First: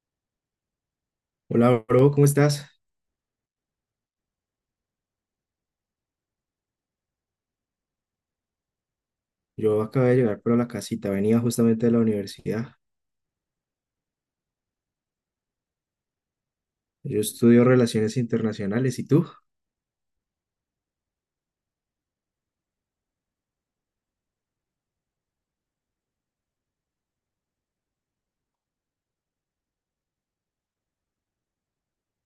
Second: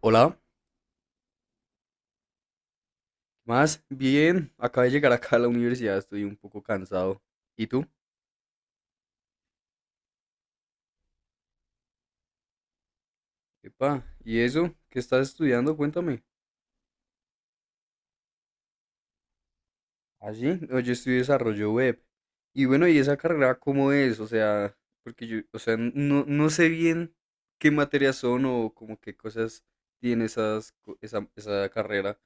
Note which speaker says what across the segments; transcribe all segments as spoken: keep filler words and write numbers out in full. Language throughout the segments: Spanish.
Speaker 1: Hola,
Speaker 2: Hola, bro, ¿cómo estás?
Speaker 1: más bien, acabé de llegar acá a la universidad, estoy un poco cansado. ¿Y tú?
Speaker 2: Yo acabé de llegar por la casita, venía justamente de la universidad.
Speaker 1: Epa, ¿y eso? ¿Qué estás estudiando? Cuéntame.
Speaker 2: Yo estudio relaciones internacionales, ¿y tú?
Speaker 1: ¿Ah, sí? No, yo estudio desarrollo web. Y bueno, ¿y esa carrera cómo es? O sea, porque yo, o sea, no, no sé bien qué materias son o como qué cosas tiene esas, co- esa, esa carrera.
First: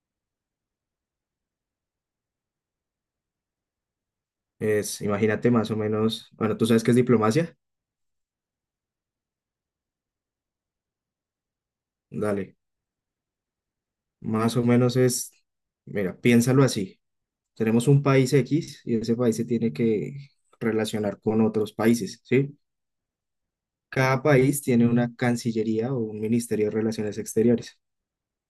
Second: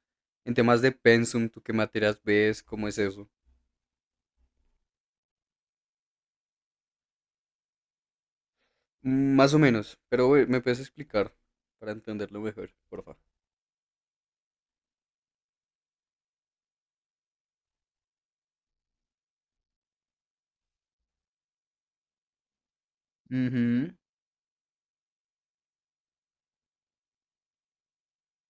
Speaker 1: En temas de pensum, ¿tú qué materias ves? ¿Cómo es eso?
Speaker 2: Es, imagínate más o menos, bueno, ¿tú sabes qué es diplomacia?
Speaker 1: Mm, más o menos, pero eh, me puedes explicar para entenderlo
Speaker 2: Dale,
Speaker 1: mejor, por
Speaker 2: más o menos es, mira, piénsalo así. Tenemos un país X y ese país se tiene que relacionar con otros países, ¿sí?
Speaker 1: favor.
Speaker 2: Cada país tiene una cancillería o un ministerio de relaciones exteriores.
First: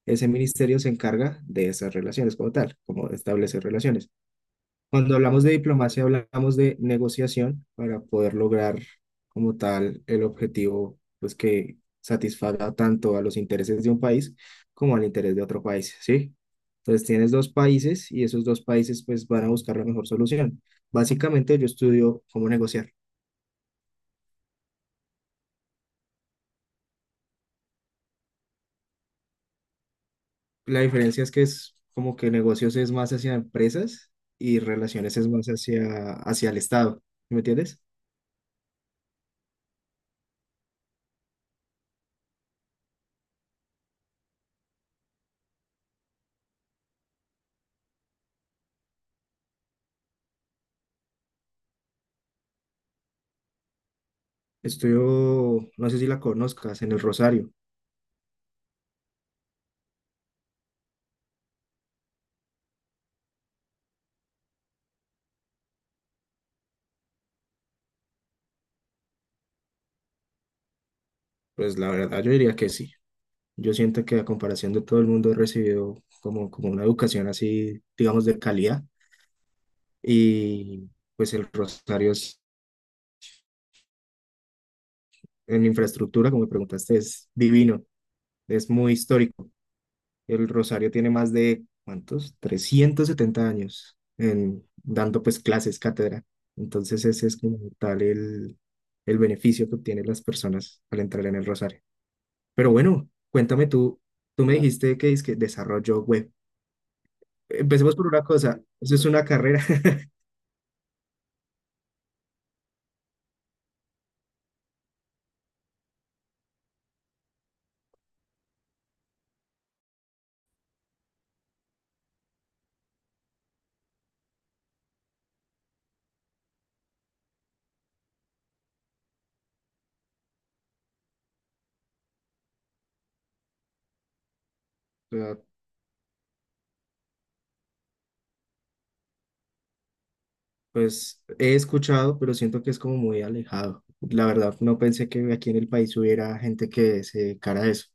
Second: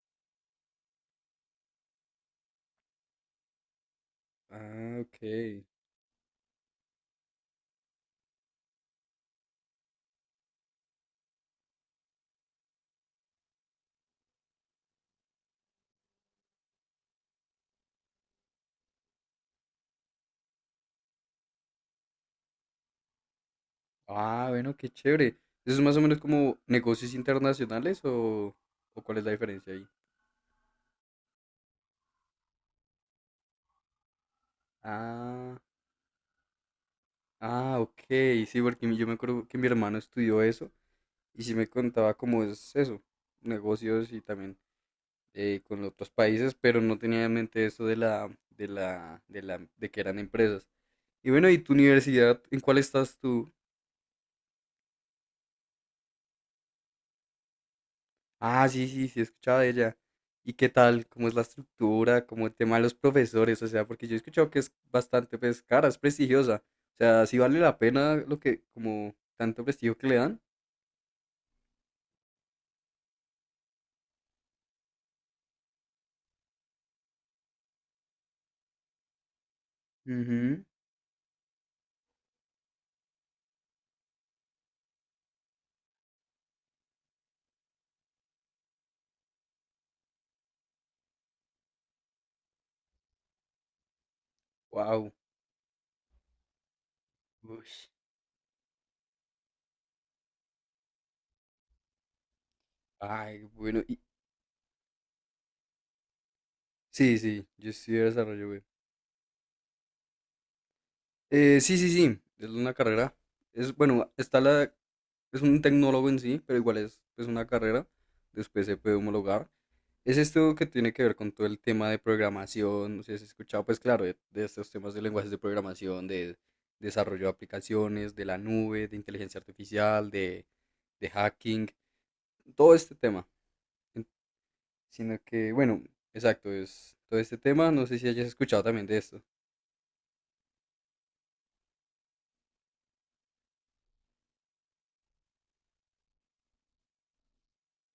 Speaker 2: Ese ministerio se encarga de esas relaciones como tal, como de establecer relaciones.
Speaker 1: Ah,
Speaker 2: Cuando hablamos de
Speaker 1: ok.
Speaker 2: diplomacia, hablamos de negociación para poder lograr como tal el objetivo, pues que satisfaga tanto a los intereses de un país como al interés de otro país, ¿sí? Entonces tienes dos países y esos dos países pues van a buscar la mejor solución. Básicamente yo estudio cómo negociar.
Speaker 1: Ah, bueno, qué chévere. ¿Eso es más o menos como negocios internacionales o, o cuál es la diferencia ahí?
Speaker 2: La diferencia es que es como que negocios es más hacia empresas y relaciones es más
Speaker 1: Ah,
Speaker 2: hacia, hacia el Estado, ¿sí, ¿me
Speaker 1: ah,
Speaker 2: entiendes?
Speaker 1: ok. Sí, porque mi- yo me acuerdo que mi hermano estudió eso y sí me contaba cómo es eso, negocios y también eh, con otros países, pero no tenía en mente eso de la, de la, de la, de que eran empresas. Y bueno, ¿y tu universidad? ¿En cuál estás tú?
Speaker 2: Estudio, no sé si la conozcas, en el Rosario.
Speaker 1: Ah, sí, sí, sí, he escuchado de ella. ¿Y qué tal? ¿Cómo es la estructura? ¿Cómo el tema de los profesores? O sea, porque yo he escuchado que es bastante, pues, cara, es prestigiosa. O sea, sí vale la pena lo que, como, tanto prestigio que le dan.
Speaker 2: Pues la verdad yo diría que sí. Yo siento que a comparación de todo el mundo he recibido como, como una educación así, digamos, de calidad.
Speaker 1: Mhm.
Speaker 2: Y pues el Rosario es- en infraestructura, como me preguntaste, es divino, es muy histórico. El Rosario tiene más de, ¿cuántos? Trescientos setenta años, en,
Speaker 1: Wow.
Speaker 2: dando pues clases, cátedra. Entonces ese es como tal el, el beneficio que obtienen las personas al entrar en el Rosario. Pero bueno,
Speaker 1: Ay,
Speaker 2: cuéntame
Speaker 1: bueno. Y,
Speaker 2: tú, tú me dijiste que es que desarrollo web.
Speaker 1: sí, sí, yo
Speaker 2: Empecemos
Speaker 1: estudié
Speaker 2: por una
Speaker 1: desarrollo
Speaker 2: cosa,
Speaker 1: web.
Speaker 2: eso es una carrera.
Speaker 1: Eh, sí, sí, sí, es una carrera. Es, bueno, está la, es un tecnólogo en sí, pero igual es, es una carrera. Después se puede homologar. Es esto que tiene que ver con todo el tema de programación, no sé si has escuchado, pues claro, de, de estos temas de lenguajes de programación, de desarrollo de aplicaciones, de la nube, de inteligencia artificial, de, de hacking, todo este tema. En- Sino
Speaker 2: O sea,
Speaker 1: que, bueno, exacto, es todo este tema, no sé si hayas escuchado también de esto.
Speaker 2: pues he escuchado, pero siento que es como muy alejado. La verdad, no pensé que aquí en el país hubiera gente que se dedicara a eso.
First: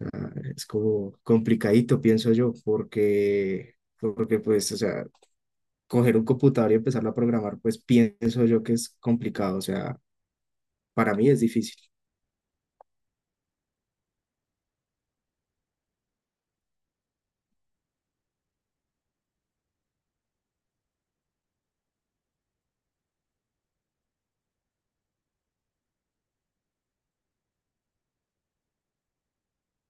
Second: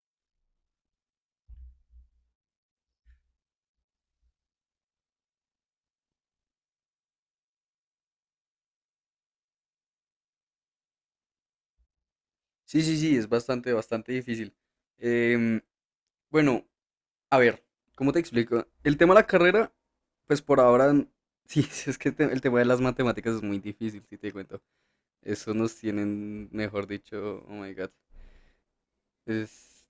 Speaker 2: O sea, es como complicadito, pienso yo, porque, porque pues, o sea, coger un computador y empezarlo a programar, pues pienso yo que es complicado. O sea, para mí es difícil.
Speaker 1: Sí, sí, sí, es bastante, bastante difícil. Em, bueno, a ver, ¿cómo te explico? El tema de la carrera, pues por ahora, n- sí, es que te- el tema de las matemáticas es muy difícil, si te cuento. Eso nos tienen, mejor dicho, oh my god. Es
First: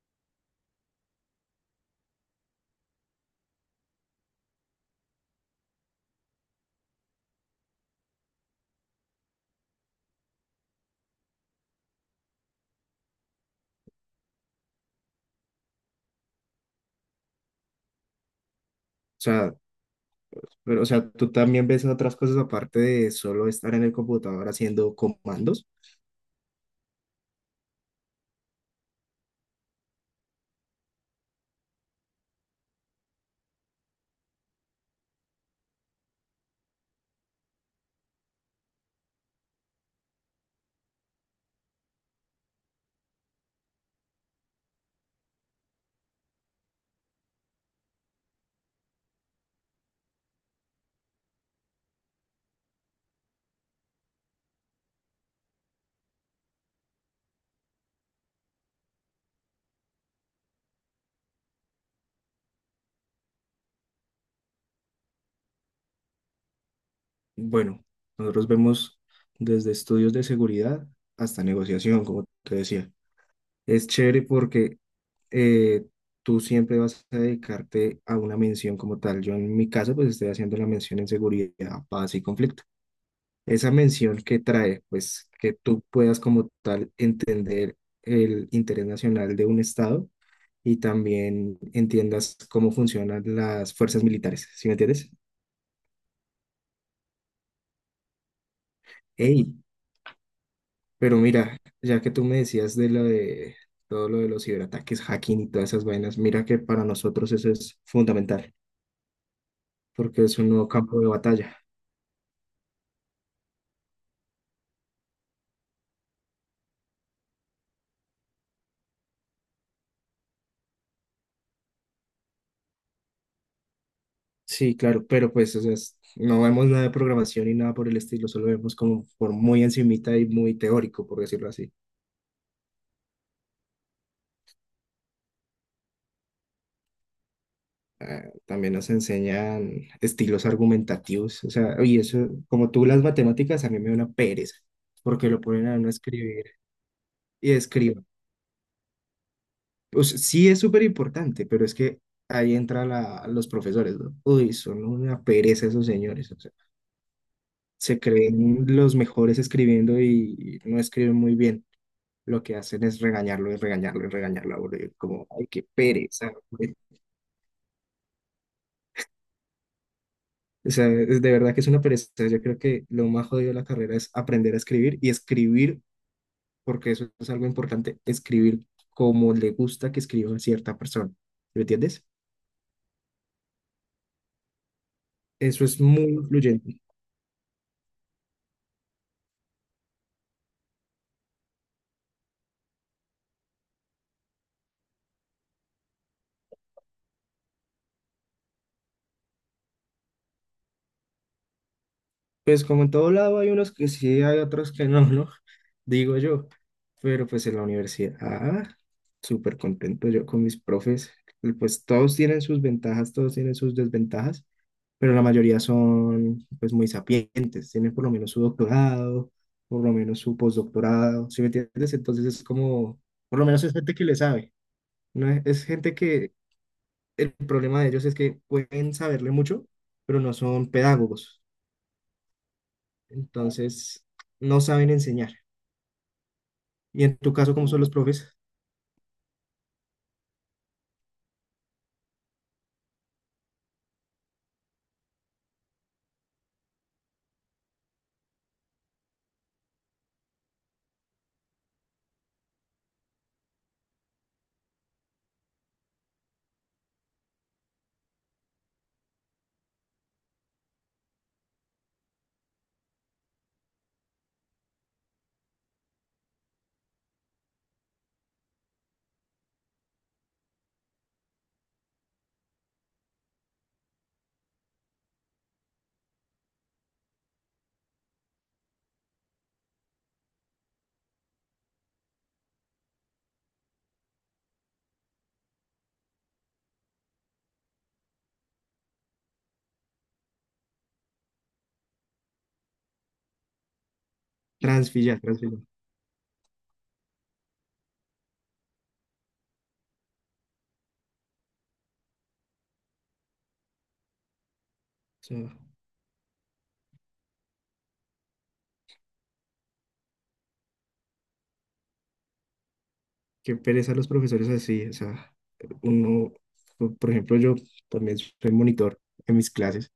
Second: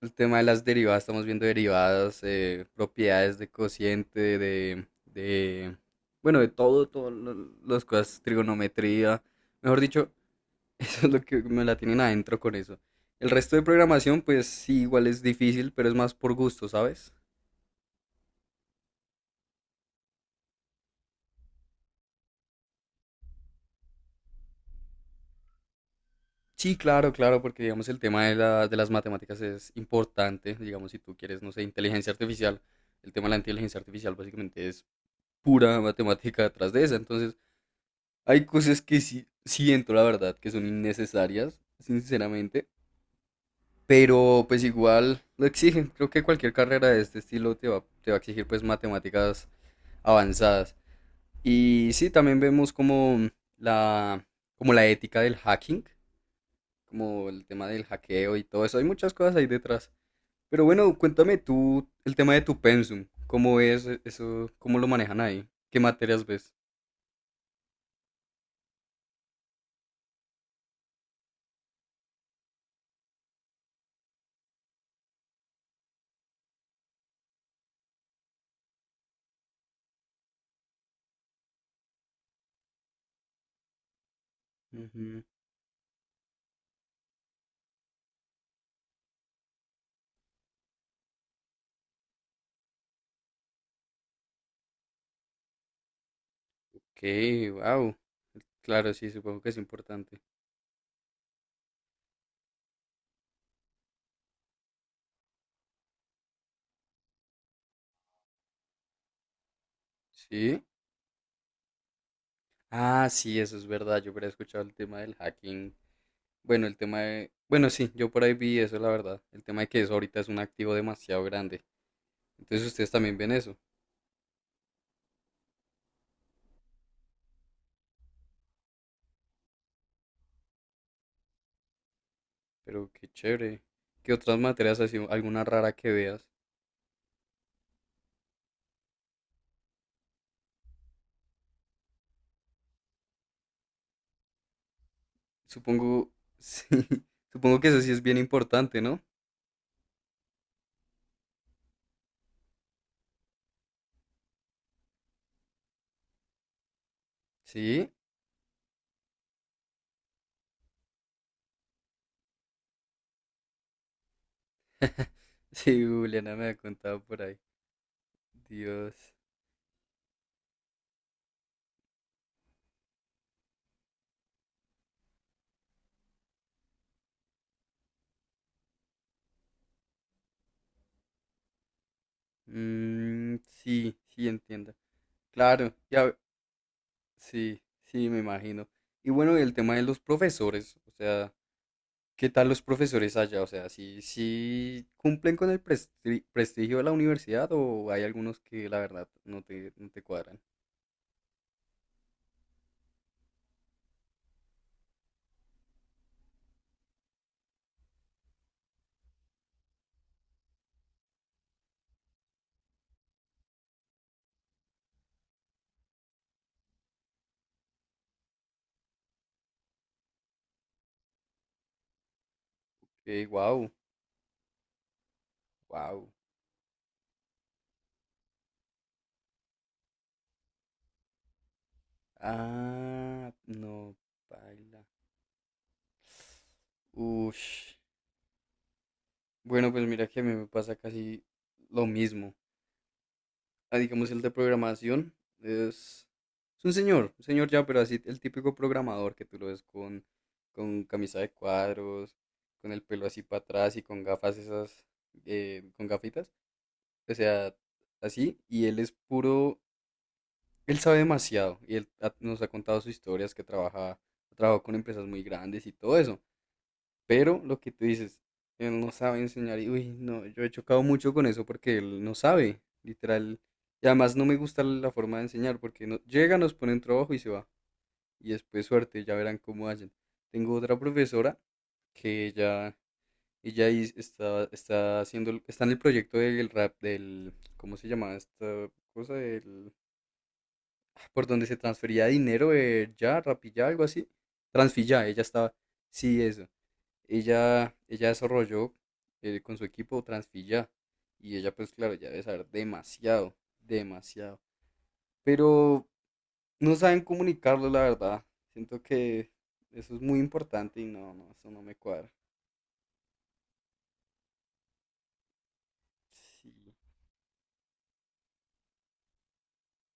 Speaker 1: el tema de las derivadas, estamos viendo derivadas, eh, propiedades de cociente, de, de, bueno, de todo, todas las cosas, trigonometría, mejor dicho, eso es lo que me la tienen adentro con eso. El resto de programación, pues sí, igual es difícil, pero es más por gusto, ¿sabes?
Speaker 2: O sea, pero, o sea, tú también ves otras cosas aparte de solo estar en el computador haciendo comandos.
Speaker 1: Sí, claro, claro, porque digamos el tema de, la- de las matemáticas es importante, digamos si tú quieres, no sé, inteligencia artificial, el tema de la inteligencia artificial básicamente es pura matemática detrás de esa. Entonces, hay cosas que sí siento, la verdad, que son innecesarias, sinceramente. Pero pues igual lo exigen. Creo que cualquier carrera de este estilo te va, te va a exigir pues matemáticas avanzadas. Y sí, también vemos como la, como la ética del hacking, como el tema del hackeo y todo eso. Hay muchas cosas ahí detrás. Pero bueno, cuéntame tú el tema de tu pensum. ¿Cómo es eso? ¿Cómo lo manejan ahí? ¿Qué materias ves?
Speaker 2: Bueno, nosotros vemos desde estudios de seguridad hasta negociación, como te decía. Es chévere porque eh, tú siempre vas a dedicarte a una mención como tal. Yo en mi caso, pues estoy haciendo la mención en seguridad, paz y conflicto. Esa mención que trae,
Speaker 1: Ujú.
Speaker 2: pues que tú puedas como tal entender el interés nacional de un Estado y también entiendas cómo funcionan las fuerzas militares, ¿sí me entiendes?
Speaker 1: Okay, wow. Claro, sí, supongo que
Speaker 2: ¡Ey!
Speaker 1: es importante.
Speaker 2: Pero mira, ya que tú me decías de lo de todo lo de los ciberataques, hacking y todas esas vainas, mira que para nosotros eso es fundamental, porque es un
Speaker 1: Sí.
Speaker 2: nuevo campo de batalla.
Speaker 1: Ah, sí, eso es verdad. Yo hubiera escuchado el tema del hacking. Bueno, el tema de... Bueno, sí, yo por ahí vi eso, la verdad. El tema de que eso ahorita es un activo demasiado grande. Entonces ustedes también ven eso.
Speaker 2: Sí, claro, pero pues o sea, es- no vemos nada de programación y nada por el estilo, solo vemos como por muy encimita y muy teórico, por decirlo así.
Speaker 1: Pero qué chévere. ¿Qué otras materias así, alguna rara que veas?
Speaker 2: También nos enseñan estilos argumentativos, o sea, y eso, como tú las matemáticas, a mí me da una pereza, porque lo ponen a uno a
Speaker 1: Supongo,
Speaker 2: escribir
Speaker 1: sí,
Speaker 2: y
Speaker 1: supongo que eso sí
Speaker 2: escriba.
Speaker 1: es bien importante, ¿no?
Speaker 2: Pues sí es súper importante, pero es que ahí entra la, los profesores, ¿no? Uy, son una pereza esos señores, o sea,
Speaker 1: Sí,
Speaker 2: se creen los mejores escribiendo y no escriben muy bien. Lo que hacen es regañarlo y regañarlo y regañarlo a uno, y como, ay, qué
Speaker 1: sí,
Speaker 2: pereza,
Speaker 1: Juliana me ha
Speaker 2: güey.
Speaker 1: contado por ahí. Dios.
Speaker 2: O sea, es de verdad que es una pereza. Yo creo que lo más jodido de la carrera es aprender a escribir y escribir, porque eso es algo importante, escribir como le gusta que escriba a cierta persona. ¿Sí, ¿me entiendes?
Speaker 1: Mm, sí, sí, entiendo.
Speaker 2: Eso
Speaker 1: Claro,
Speaker 2: es muy
Speaker 1: ya,
Speaker 2: influyente.
Speaker 1: sí, sí, me imagino. Y bueno, y el tema de los profesores, o sea, ¿qué tal los profesores allá? O sea, ¿sí, sí cumplen con el presti- prestigio de la universidad o hay algunos que la verdad no te, no te cuadran?
Speaker 2: Pues como en todo lado hay unos que sí, hay otros que no, ¿no? Digo yo. Pero pues en la universidad, ah, súper contento yo con mis profes. Y pues todos tienen sus ventajas, todos tienen sus desventajas, pero la mayoría son pues muy sapientes, tienen por lo menos su doctorado, por lo menos su postdoctorado, ¿sí me entiendes? Entonces es como,
Speaker 1: Eh,
Speaker 2: por lo menos
Speaker 1: wow,
Speaker 2: es gente que le sabe, ¿no? Es es gente
Speaker 1: wow.
Speaker 2: que el problema de ellos es que pueden saberle mucho, pero no son pedagogos,
Speaker 1: Ah, no,
Speaker 2: entonces no
Speaker 1: baila.
Speaker 2: saben enseñar. Y en tu caso, ¿cómo
Speaker 1: Ush.
Speaker 2: son los profes?
Speaker 1: Bueno, pues mira que a mí me pasa casi lo mismo. Ah, digamos, el de programación es, es un señor, un señor ya, pero así el típico programador que tú lo ves con, con camisa de cuadros, con el pelo así para atrás y con gafas esas, eh, con gafitas, o sea, así, y él es puro, él sabe demasiado, y él ha- nos ha contado sus historias que trabaja, ha trabajado con empresas muy grandes y todo eso. Pero lo que tú dices, él no sabe enseñar y, uy, no, yo he chocado mucho con eso porque él no sabe, literal. Y además no me gusta la forma de enseñar porque no, llega, nos pone un trabajo y se va. Y después suerte, ya verán cómo hacen. Tengo otra profesora que ella, ella is- está, está haciendo, el- está en el proyecto del rap, del, ¿cómo se llama esta cosa? Del, ah, por donde se transfería dinero, eh, ya, rapilla, algo así. Transfilla,
Speaker 2: Transfillar,
Speaker 1: ella estaba,
Speaker 2: transfillar. O
Speaker 1: sí, eso. Ella, ella desarrolló eh, con su equipo Transfilla y ella pues claro, ya debe saber demasiado, demasiado.
Speaker 2: sea,
Speaker 1: Pero no saben comunicarlo, la verdad. Siento que eso es muy importante y no, no, eso no me cuadra.
Speaker 2: qué pereza los profesores así. O sea, uno,
Speaker 1: Sí.
Speaker 2: por por ejemplo, yo también soy monitor en mis clases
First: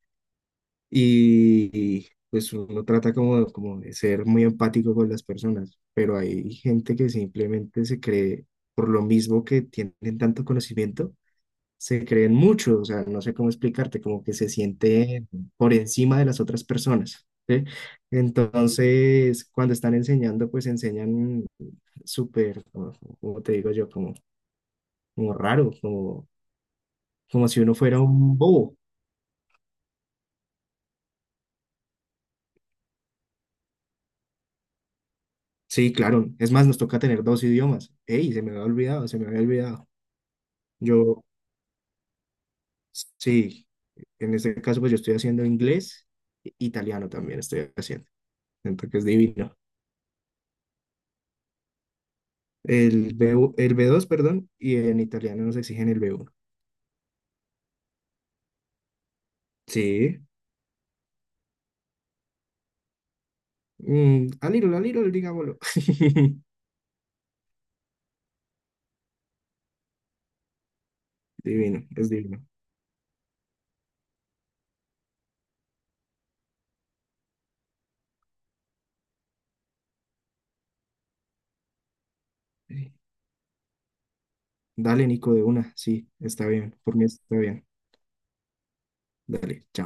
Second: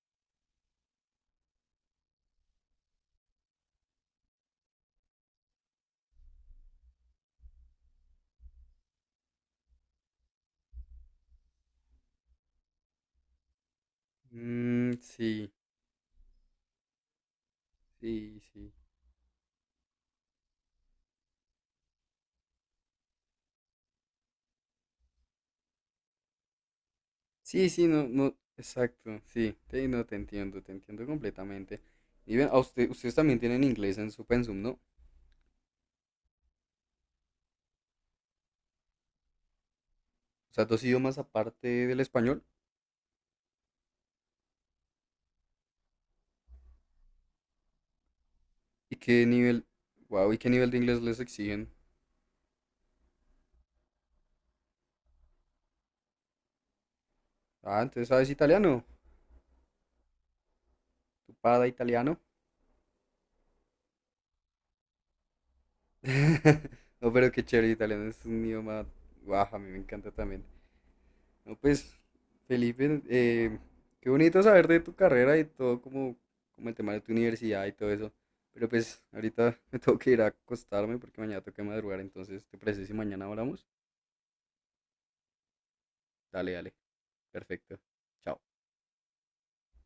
Speaker 2: y pues uno trata como, como de ser muy empático con las personas, pero hay gente que simplemente se cree por lo mismo que tienen tanto conocimiento, se creen mucho, o sea, no sé cómo explicarte, como que se
Speaker 1: Mm,
Speaker 2: siente
Speaker 1: sí,
Speaker 2: por encima de las otras personas, ¿sí?
Speaker 1: sí, sí.
Speaker 2: Entonces, cuando están enseñando, pues enseñan súper, como te digo yo, como, como raro, como, como si
Speaker 1: Sí,
Speaker 2: uno
Speaker 1: sí,
Speaker 2: fuera
Speaker 1: no, no,
Speaker 2: un bobo.
Speaker 1: exacto, sí, te, no, te entiendo, te entiendo completamente. Y ven, a usted, ustedes también tienen inglés en su pensum, ¿no?
Speaker 2: Sí, claro, es más, nos toca tener dos idiomas. ¡Ey! Se me había olvidado, se me había olvidado.
Speaker 1: O sea, dos idiomas
Speaker 2: Yo,
Speaker 1: aparte del español.
Speaker 2: sí, en este caso, pues yo estoy haciendo inglés, e- italiano también estoy haciendo,
Speaker 1: ¿Y
Speaker 2: entonces es
Speaker 1: qué
Speaker 2: divino.
Speaker 1: nivel, wow, y qué nivel de inglés les exigen?
Speaker 2: El B uno, el b dos, perdón, y en italiano nos exigen el b uno.
Speaker 1: Ah, entonces sabes italiano.
Speaker 2: Sí.
Speaker 1: Tu pada italiano.
Speaker 2: Mm, a little, a little, digámoslo.
Speaker 1: No, pero qué chévere, italiano es un idioma, wow, a mí me encanta también. No,
Speaker 2: Divino,
Speaker 1: pues,
Speaker 2: es divino.
Speaker 1: Felipe, eh, qué bonito saber de tu carrera y todo como, como el tema de tu universidad y todo eso. Pero pues, ahorita me tengo que ir a acostarme porque mañana tengo que madrugar, entonces, ¿te parece si mañana hablamos?
Speaker 2: Dale, Nico, de una. Sí, está
Speaker 1: Dale, dale,
Speaker 2: bien. Por mí está bien.
Speaker 1: perfecto. Chao.
Speaker 2: Dale, chao.